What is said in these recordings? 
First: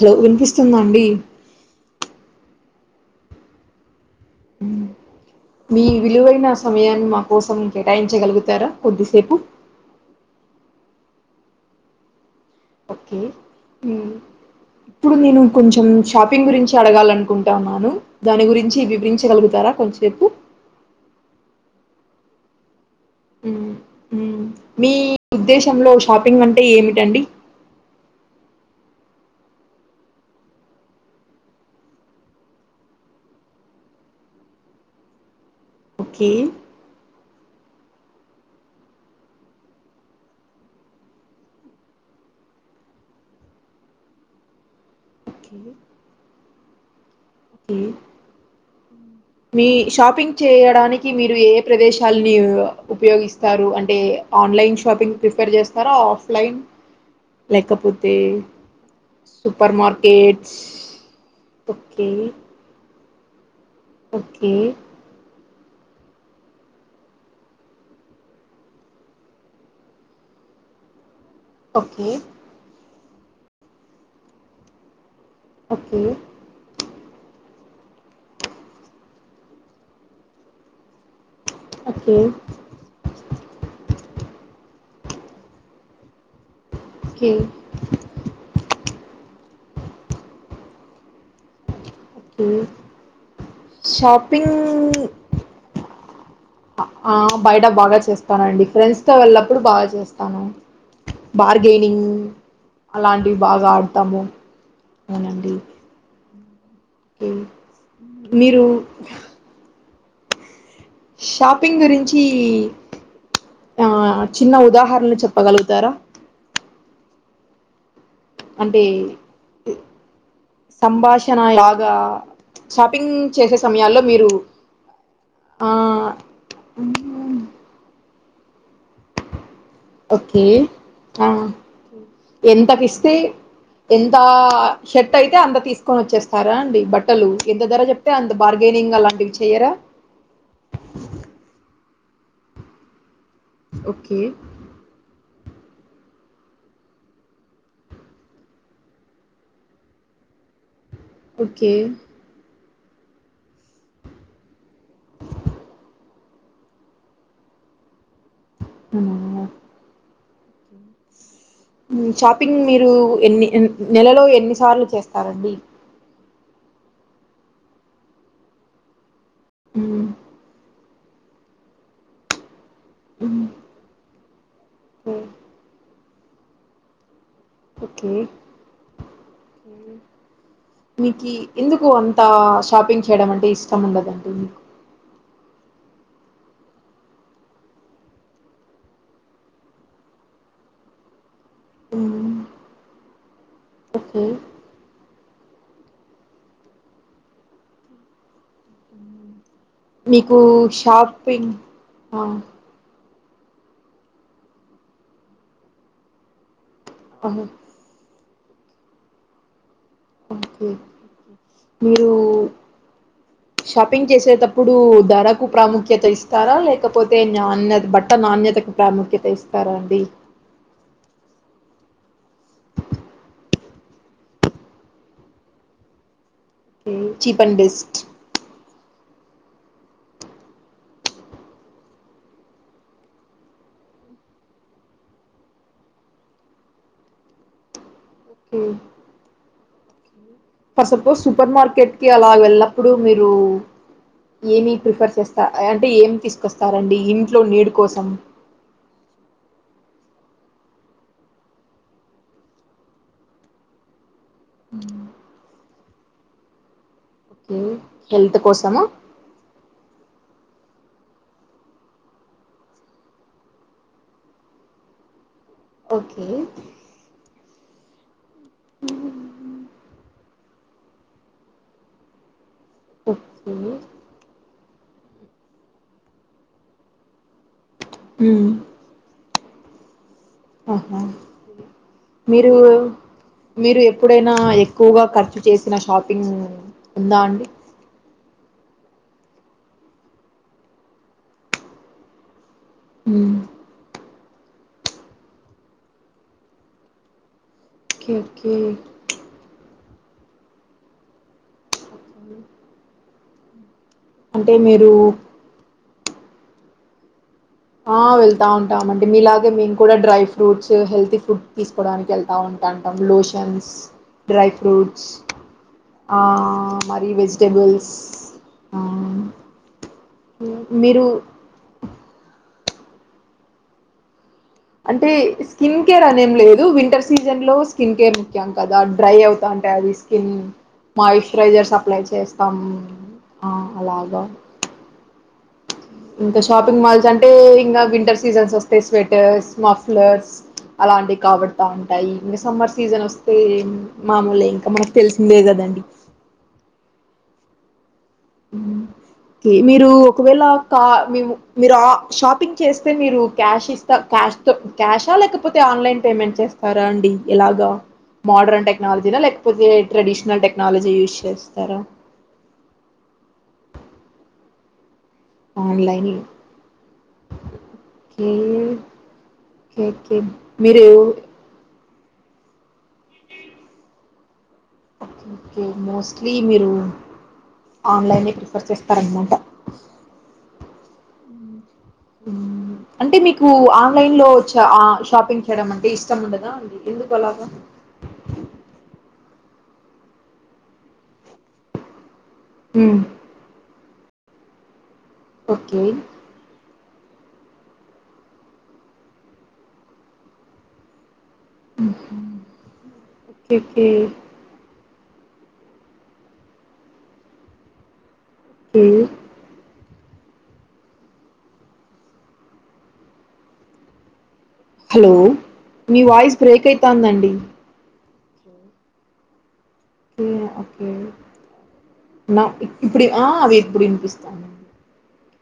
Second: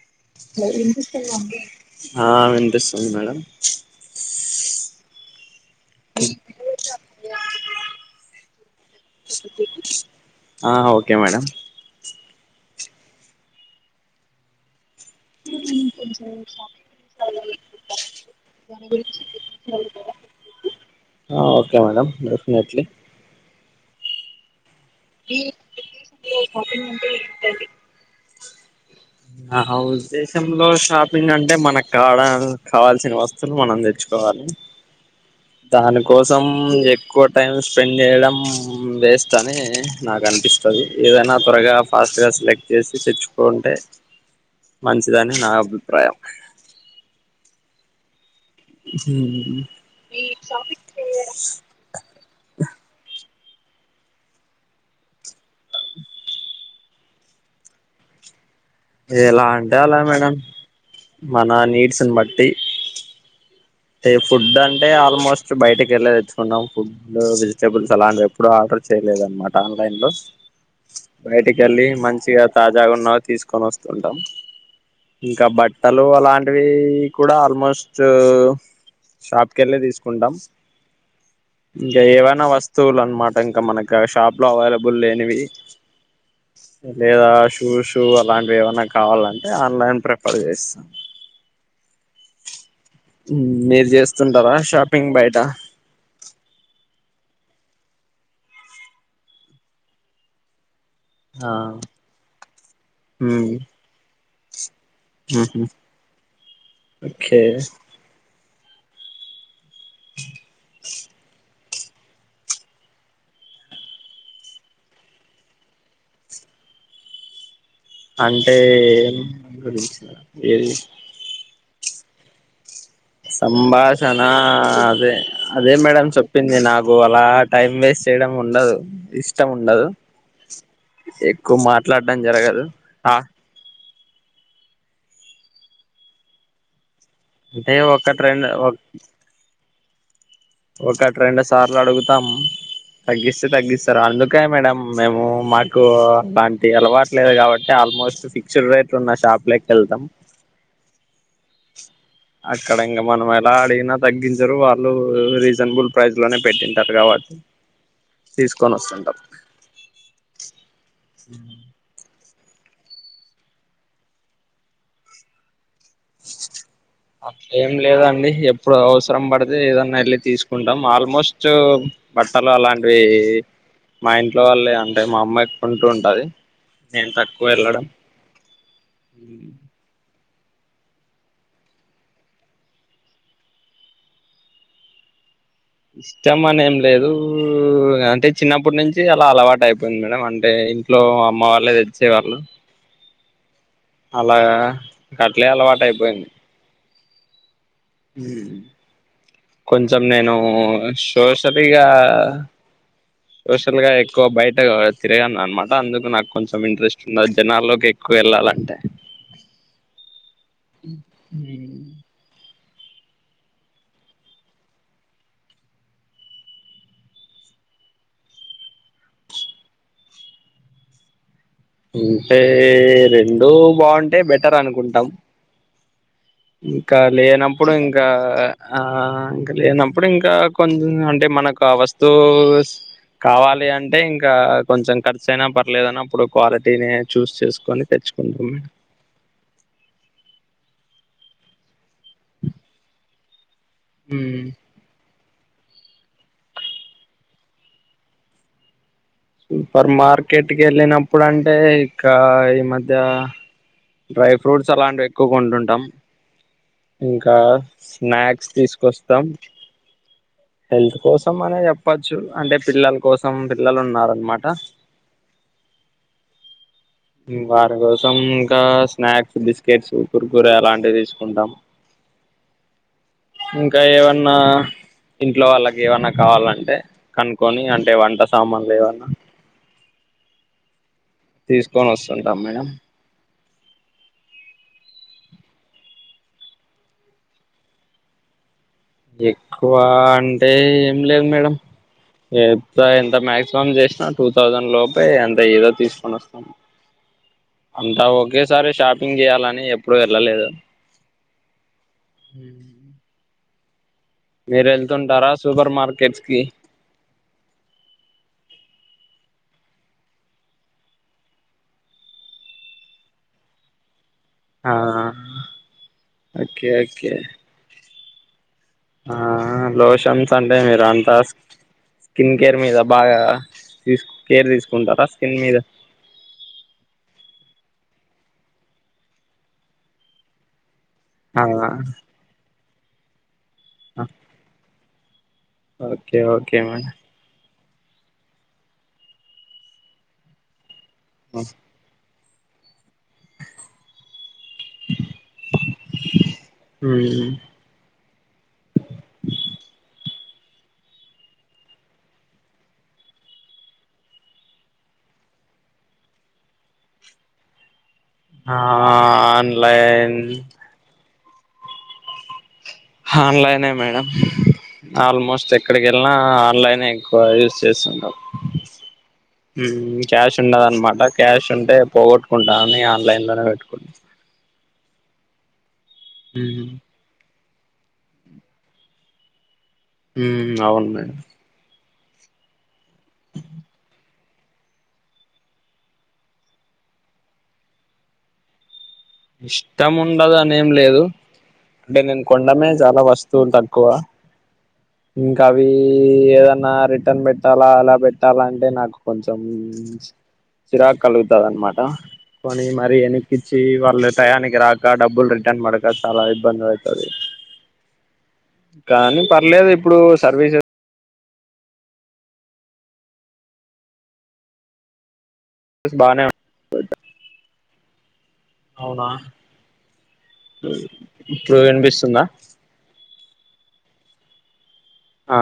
Hello hello వినిపిస్తుందా అండి విన్పిస్తుందా అండి ఆ విన్ పిస్తుంది మేడం మీ విలువైన సమయన్ మా కోసం కేటాయించగల్గుతారా కొద్దిసేపు క్కె మేడం ఒక్కే ఇప్పుడు నెను కొంచెం షాపింగ్ గురించి అడగాలనుకుంటన్నాను దాని గురించి వివ్రించగల్గుతారా కొంచేపు ఓకే మేడం డెఫినెట్లీ మ్మ్. మ్మ్. మీ ఉద్దేశంలో షాపింగ్ అంటే ఏమిటండి నా హ ఉద్దేశంలో షాపింగ్ అంటే మన కాడా కావాల్సిన వస్తువులు మనం తెచ్చుకోవాలి మ్ దాని ఓకే కోసం ఎక్కువ టైమ్ స్పెండ్ చేయడం వేస్ట్ అని నాకు అనిపిస్తది ఏదైనా త్వరగా ఫాస్ట్గా సెలెక్ట్ చేసి తెచ్చుకుంటే మంచిదని నా ఓకే అభిప్రాయం కె మీ షాపింగ్ చేయడానికి మీరు ఏ ఏ ప్రదేశాలని ఉపయోగిస్ స్తారు అంటే ఆన్లైన్ షాపింగ్ ప్రిఫర్ చేస్తారా ఆఫ్లైన్ లేకపోతే ఎలా సుపర్ అంటే అలా మేడం మార్కెట్స్ మన ఓకే నీడ్స్ని బట్టి ఓకే ఫుడ్ అంటే ఆల్మోస్ట్ బయటికి వెళ్ళి తెచ్చుకున్నాం ఫుడ్ వెజిటేబుల్స్ అలాంటివెప్పుడూ ఆర్డర్ చేయలేదు అనమాట ఆన్లైన్ లో బయటికి వెళ్ళి ఓకే మంచిగా తాజా ఉన్నవి తీసుకొని వస్తుంటాం ఇంకా ఓకే బట్టలు అలాంటివి కూడా ఆల్మోస్ట్ షాప్ కెళ్ళే తీసుకుంటాం ఇంకా ఓకే ఏవైనా వస్తువులు అన్నమాట ఇంకా మనకి షాప్ లో అవైల బుల్ లేనివి లేదా ఓకే షూషూ అలాంటివి ఏమన్నా కావాల ఆన్లైన్ ప్రిఫర్ చేస్తాను ఓకే మీరు షాపింగ్ చేస్తుంటారా షాపింగ్ బయట ఆ బయట బాగా చేస్తానండి ఫ్రెండ్స్ తో వెళ్ళప్పుడు బాగా చేస్తాను ఆ బార్గెనింగ్ అలాంటివి బాగా ఆడతాము అవునండి కె ఓకే మీరు షాపింగ్ గురించి ఆ చిన్న ఉదాహరణలు చెప్పగలుగుతారా అంటే గురించి ఏది సంభాషణ లాగా షాపింగ్ చేసే సమయాల్లో సంభాషణ మీరు అదే ఆ అదే మేడమ్ చెప్పింది నాకు అలా టైమ్ వేస్ట్ చేయడం ఉండదు ఇష్ ఇష్టం ఉండదు ఓకే ఆ ఎక్కువ మాట్లాడం జరగదు ఎంతకిస్తే ఎంత షర్ట్ అయితే అంత తీసుకొని వచ్చేస్తారా అండి బట్ ట్టలు ఎంత అంటే ధర చెప్తే ఒకటి అంత రెండు బార్గెనింగ్ అలాంటివి చెయ్యరా ఒకటి రెండు సార్లు అడుగుతాం తగ్గిస్తే తగ్గిస్తారు ఓకే అందుకే మేడం మేము మాకు అలాంటి అలవాటులేదు కాబట్టి ఆల్మోస్ట్ ఫిక్స్డ్ రేట్లు ఉన్న షాప్ లకు వెళ్తాం ఓకే అక్కడ ఇంగ మనం ఎలా అడిగినా తగ్గించరు వాళ్ళు రీజనబుల్ ప్రైస్ లోనే పెట్టింటారు కాబట్టి తీసుకొని వొస్తుంటాం హ్మ్. షాపింగ్ మీరు ఎన్ని నెలలో ఎన్ని సార్లు చేస్తారండి అట్లా ఏం లేదండి ఎప్పుడు అవసరం పడితే ఏదన్నా హ్మ్. వెళ్ళి తీసుకుంటాం వాళ్ ఆల్మోస్ట్ బట్టలు అలాంటివి హ్మ్. మా ఇంట్లో వాళ్ళే అంటే మా అమ్మ యే కొంటూం టది నేను తక్కువ వెళ్ళడం ఓకే మీకి ఎందుకు అంత షాపింగ్ చేయడం అంటే ఇష్టం ఉండదండి మీకు ఇష్టం అనెం లేదు అంటే చిన్నప్పటి నుంచి అలా అలవాటు అయిపోయింది మేడం అంటే ఇంట్లో అమ్మ వాళ్ళే తెచ్చే హ్మ్. వాళ్ళు ఓకే అలా అట్లే అలవాటైపోయింది ఉమ్ కొంచెం నేను మీకు షాపింగ్ షోషలిగా ఆ! సోషల్ గా ఎక్కువ బయట తిరగాను అనమాట అందుకు నాక్ కొంచెం ఇంట్రెస్ట్ ఉంన్నది ఆహా! జనాల్లోకి ఎక్ క్కు వెళ్ళాలంటే ఓకే ఉ మీరూ షాపింగ్ చేసేతప్పుడు ధరకు ప్రాముఖ్యత ఇస్తారా లేకపోతే నాణ్య బట్ట నాణ్య తకు ప్రాముఖ్యత ఇస్తారా అండి అంటే రెండు బాగుంటే బెటర్ అనుకుంటాం ఇంకా చీప్ అండ్ లేనప్పుడు బెస్ట్ ఇంకా ఆ ఇంక లేనప్పుడు ఇంకా కొం అంటే మనకు ఆ వస్తూవ్స్ కావాలి అంటే ఇంకా కొంచెం ఖర్చయినా పర్లేదన్నీ అప్పుడు క్వాలిటీని చూస్ చేసుకొని తె చ్ కుంటాం ఫర్ సపోజ్ సూపర్ మార్కెట్కిి అలా వెళ్ళప్పుడు మీరూ ఏమి ప్రిఫర్ చేస్త ట అంటే ఏం తీసుకొస్తారండి ఇంట్లో నీడ్ కోసం సూపర్ మార్కెట్కి ఏళ్ళినప్పుడు అంటే ఇకా ఈ మధ్య డ్రై ఫ్రూట్స్ అలాంటివి ఎక్కువగొంటుంటాం ఇంకా ఓకే హెల్త్ స్నాక్స్ కోసమా తీసుకొస్తాం హెల్త్ కోసం అనే చేప్పొచ్చు అంటే పిల్లల్ కోసం పిల్లలు ఉన్నారనమాట ఒకే ఉమ్ వారి కోసం ఇంకా స్నాక్స్ బిస్కెట్స్ కురకురె అలాంటివి తీసుకుంటాం ఓకే ఇంకా ఏవన్నా ఇంట్లో వాళ్ళకి ఏవన్నా కావాలంటే కనుక్కొని అంటే వంట మ్మ్ సామాన్లు ఏవన్నా ఆహా తీసుకొని ఓస్తుంటాం మీరు మేడం మీరు ఎప్పుడైనా ఎక్కువగ ఖర్చు చేసిన షాపింగ్ ఉందా అండి ఎక్కువా అంటే ఏం లేద్ మేడం త ఎంత మ్మ్ మాక్సిమం జేష్నా టూ థౌసండ్ లోలే అంతే ఇగ ఏదో తీసుకొని వస్తాం అంతా ఓకే ఓకే ఒకేసారి షాపింగ్ చేయాలని ఎప్పుడు ఎళ్ళలేదు ఉమ్ మీరు ఎళ్తుంటారా సూపర్ మార్కెట్స్ కి ఆహ్ వెళ్తా ఉంటామండి మీలాగే మేము కూడా డ్రై ఫ్రూట్స్ హెల్తీ ఫ్రుడ్స్ తీసుకోవడానికి ఎళ్తా ఉన్ టుంటాం లోషన్స్ డ్రై ఆ ఫ్రూట్స్ ఓకే ఆహ్ మారి వెజిటబుల్స్ ఆహ్ లోషన్స్ అంటే మీరు అంతాస్ స్కిన్ కేర్ మీద బాగా తీస్ అంటే స్కిన్ కేర్ అనేం లేదు వింటర్ సీజన్ లో స్కిన్ కేర్ ముఖ్యం కదా డ్రై అవుతంటే అది స్కిన్ ఆ మాయిశ్చరైజర్ అప్లై చేస్తాము ఆ అలాగా ఓకే ఇంక ఓకే షాపింగ్ మేడం మాల్స్ అంటే ఇంగ వింటర్ సీజన్స్ వస్తాయి స్వెటర్స్ మఫ్లర్స్ అలాంటివి కాబడ్తా ఉంటాయి మిస్మర్స్ సీజన్ వస్తే మామూలే ఇంక మానక్ తెలిసిందే కదండి మ్మ్. ఉమ్ కి మీరు ఒకవేళా కా మేము మీర ఆ షాపింగ్ చేస్తే మీరు క్యాష్ ఇస్తా క్యాష్ తో క్యాషా లేకపోతే ఆన్లైన్ పేమెంట్ చేస్తారా అండి ఎలాగా మోడర్న్ ఆ అండ్ టెక్నాలజీనా లేకపోతే ఆన్లైన్ ట్రెడిషనల్ టెక్నాలజీ యూజ్ చేస్తార ఆన్లైనే మేడమ్ ఆల్మోస్ట్ ఆన్లైన్ ఎక్కడికెళ్ళినా ఆన్లైనే ఎక్కువగా యూస్ చేస్తుంటాం okay okay um okay cash మీరు ఉండదన్మాట క్యాష్ ఉంటే పోగొట్టుకుంటాన్ని ఆన్లైన్లోనే పెట్టుకుంట ఓకే మోస్ట్లీ మీరు ఆన్లైనే ప్రిఫర్ చేస్తారనమాట ఉమ్ అవును మేడమ్ అంటే మీకు ఆన్లైన్లో ఆ షాపింగ్ చేయడమంటే ఇష్టముండదా అ ఎందుకు అలాగా ఇష్టం ఉండదనేం లేదు అంటే నేను కొండమే చాలా వస్తువులు తక్కువ ఇంకా అవీ ఓకే ఏదన్నా రెడ్ ట్టన్ పెట్టాలా అలా పెట్టాలా అంటే నాకు కొంచెం చిరాకు కలుగుత తద్ అనమాట కొనీ మరి ఓకే ఎన్నిక్కిచ్చి ఓకే వాళ్ళ రాక డబ్బుల్ రిటర్న్ పడక చాలా ఇబ్బందవుతది ఓకే కానీ పర్లేదిప్పుడు సర్వీస్ హలో మీ బానే వాయిస్ బ్రేక్ అయితాందండి ఓకే అవునా ఓకే ఇప్పుడు వినిపిస్తుందా నా ఇప్పుడ ఆ అవి ఇప్పుడినిపిస్తాంది ఆ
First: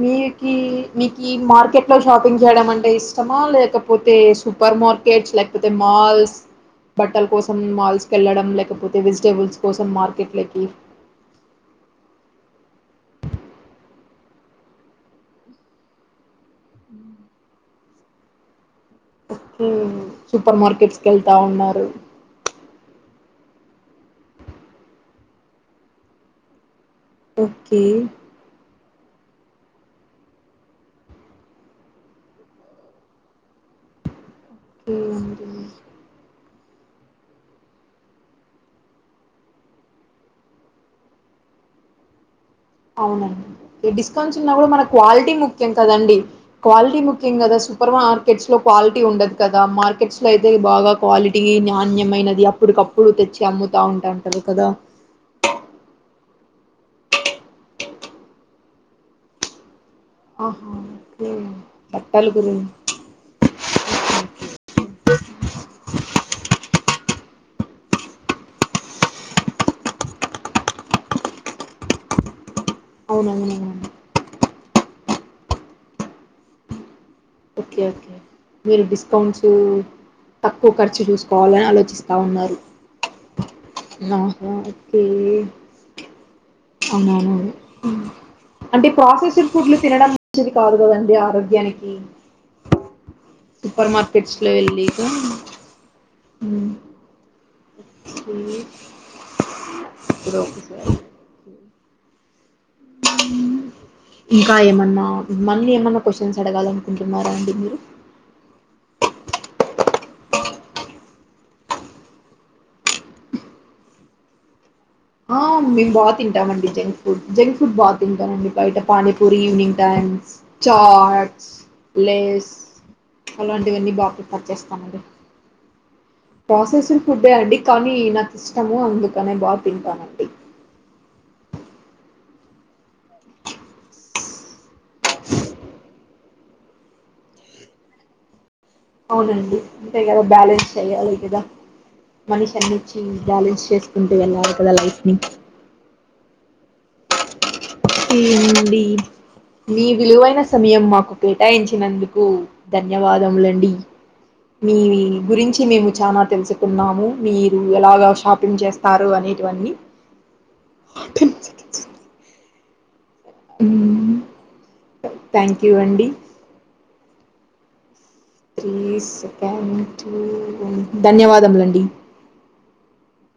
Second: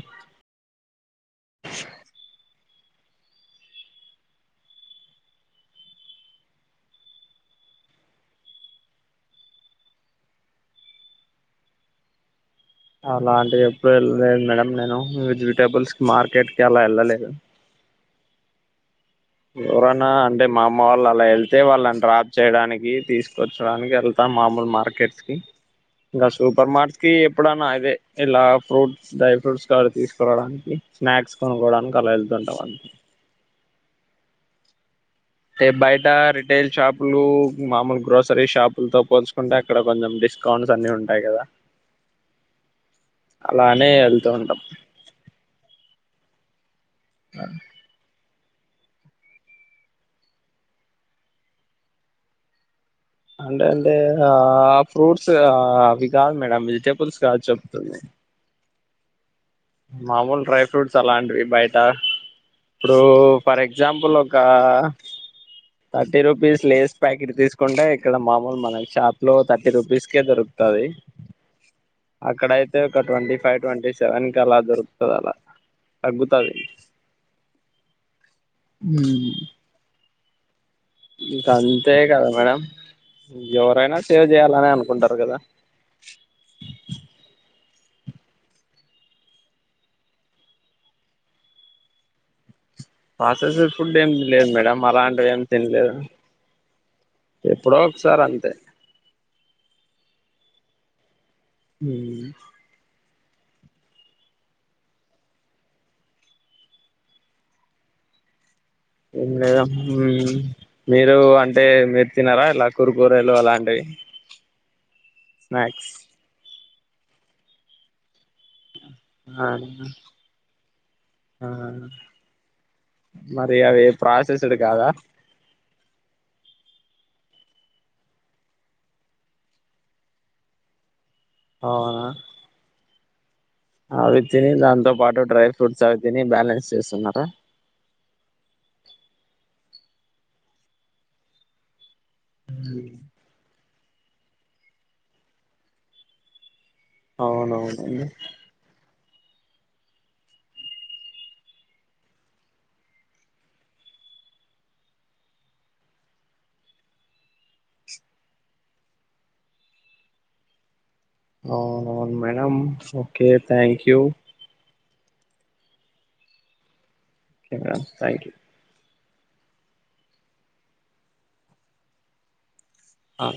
మీకి మీకీ మార్కెట్లో షాపింగ్ చేయడం అంటే ఇష్టమా లేకపోతే సూపర్ మార్కెట్స్ లేకపోతే మాల్స్ బట్టల కోసం మల్ల్కేలడం లేకపోతే వెజిటేబుల్స్ కోసం మార్కెట్లకి అలాంటివి ఎప్పుడూ ఎళ్ళలేదు మేడం నేను వెజిటేబుల్స్ కి మార్కెట్ కి అలా ఎళ్ళలేదు ఓకే ఎవరన్నా అంటే సూపర్ మా అమ్మ మార్కెట్స్ వాళ్ళు కి అలా వెళ్తా వెళ్తే ఉన్నారు వాళ్ళని డ్రాప్ చేయడానికి కి తీసుకొచ్చడానికి వెళ్తాం మామూలు మార్కెట్కి ఇంకా సూపర్ మార్క్ కీ ఎప్పుడనా ఓకే అవే ఇలా ఫ్రూట్కి డ్రై ఫ్రూట్స్ కవి తీసుకోరావడానికి స్నాక్స్ కొనుక్కోవడానికి అలా వెళ్తుంటామండి ఓకే అండి. అంటే బయట రిటైల్ షాపులు మామూలు గ్రోసరీ షాపులతో పోల్చుకుంటే అక్కడ కొంచెం డిస్కౌంట్స్ అన్ని ఉంటాయి కదా అలానే అవునండి వెళ్తూ డిస్కౌంట్స్ ఉన్నా ఉంటాం కూడా మనకి క్వాలిటీ ముఖ్యం కదండి క్వాలిటీ ముఖ్యం కద సూపర్ మార్ మార్కెట్స్లో క్వాలిటీ ఉండదు కదా మార్కెట్స్లో అయితే బాగా క్వాలిటీ నాణ్యమైనది అప్పుడుకప్పు అంటంటే ఆ ఫ్రూట్స్ అవి కాదు మేడం వెజిటేబుల్స్ కాదు చెప్తుంది మామూల్ డ్రై ఆహా ఫ్రూట్స్ ఓకే అలాంటివి బయటా బట్టల గురించి ఇప్పుడూ ఫర్ ఎగ్జాంపుల్ ఒకా థర్టీ రూపీస్ లేస్ ప్యాకెట్ తీసుకుంటే ఇక్కడ మామూలు మన షాప్ లో థర్టీ రూపీస్కే దొరుకుతా తది అక్కడయితే ఒక ట్వంటీ ఫైవ్ అవునవునవును ట్వంటీ సెవెన్కి అలా దొరుకుతదలా తగ్గుతాది ఓకే ఓకే మీరు డిస్కౌంట్స్ త తక్కువ ఖర్చు ఇంక చూసుకోవాలని అంతే ఆలోచిస్తా కదా ఉన్నారు మేడం ఎవరైనా సేవ్ ఆహా చేయ్యాలనే ఓకే అనుకుంటారు కదా అవునవునవును అంటే ప్రాసెస్డ్ ఫుడ్లు తినడం మంచిది కాదు కదండి ఆరోగ్యానికి ప్రాసెస్డ్ సూపర్ ఫుడ్ మార్కెట్స్ ఏమిలేదు లో మేడం వెళ్ళిక అలాంటివేం తినలేదు ఉమ్ ఎప్పుడో ఒకసారంతే ఇప్పుడు ఒకసారి ఉమ్ ఉమ్ ఇంకా ఏమన్నా మల్లీ ఏమన్నా క్వశ్చన్స్ అడగాలనుకుంటున్నారా అండి మీరు మీ మీరు అంటే మీరు తినరా ఇలా కూర కూరలు అలాంటివి ఆ స్నాక్స్ మేము బాగా తింటామండి జంక్ ఫుడ్ జంక్ ఫుడ్ బాగా తింటామండి బయట పానీపూరి ఆ ఈవినింగ్ టైమ్స్ చాట్స్ ఆ లేస్ మరి అవి అలాంటివన్నీ బా ప్రాసెస్డ్ కాదా పట్టిస్తామండి ప్రాసెస్డ్ ఫుడ్డే అండి కానీ నాకిష్టము అందుకనే బాగా తింటానండి అవునా అవి తిని దాంతో పాటు డ్రై ఫ్రూట్స్ అవి తిని బ్యాలెన్స్ చేస్తున్నారా అవునండి అంతే కదా బ్యాలెన్స్ చేయ్యాలి కదా మనిషి అన్నిటికీ బ్యాలెన్స్ చేసుకుంటూ వెళ్ళాలి కదా లైఫ్ ని అవునవును తిండి మీ విలువైన సమయం మాకు కేటాయించినందుకు ధన్యవాదములండి మీ గురించి మేము చానా తెలుసుకున్నాము మీరు ఎలాగా షాపింగ్ చేస్తారు అని ఇవన్నీ అవునవును మేడం ఓకే థ్యాంక్యు థాంక్యూ అండి ఒకే మేడం థాంక్కు త్రి సెకం టు ధన్యవాదములండి ఆ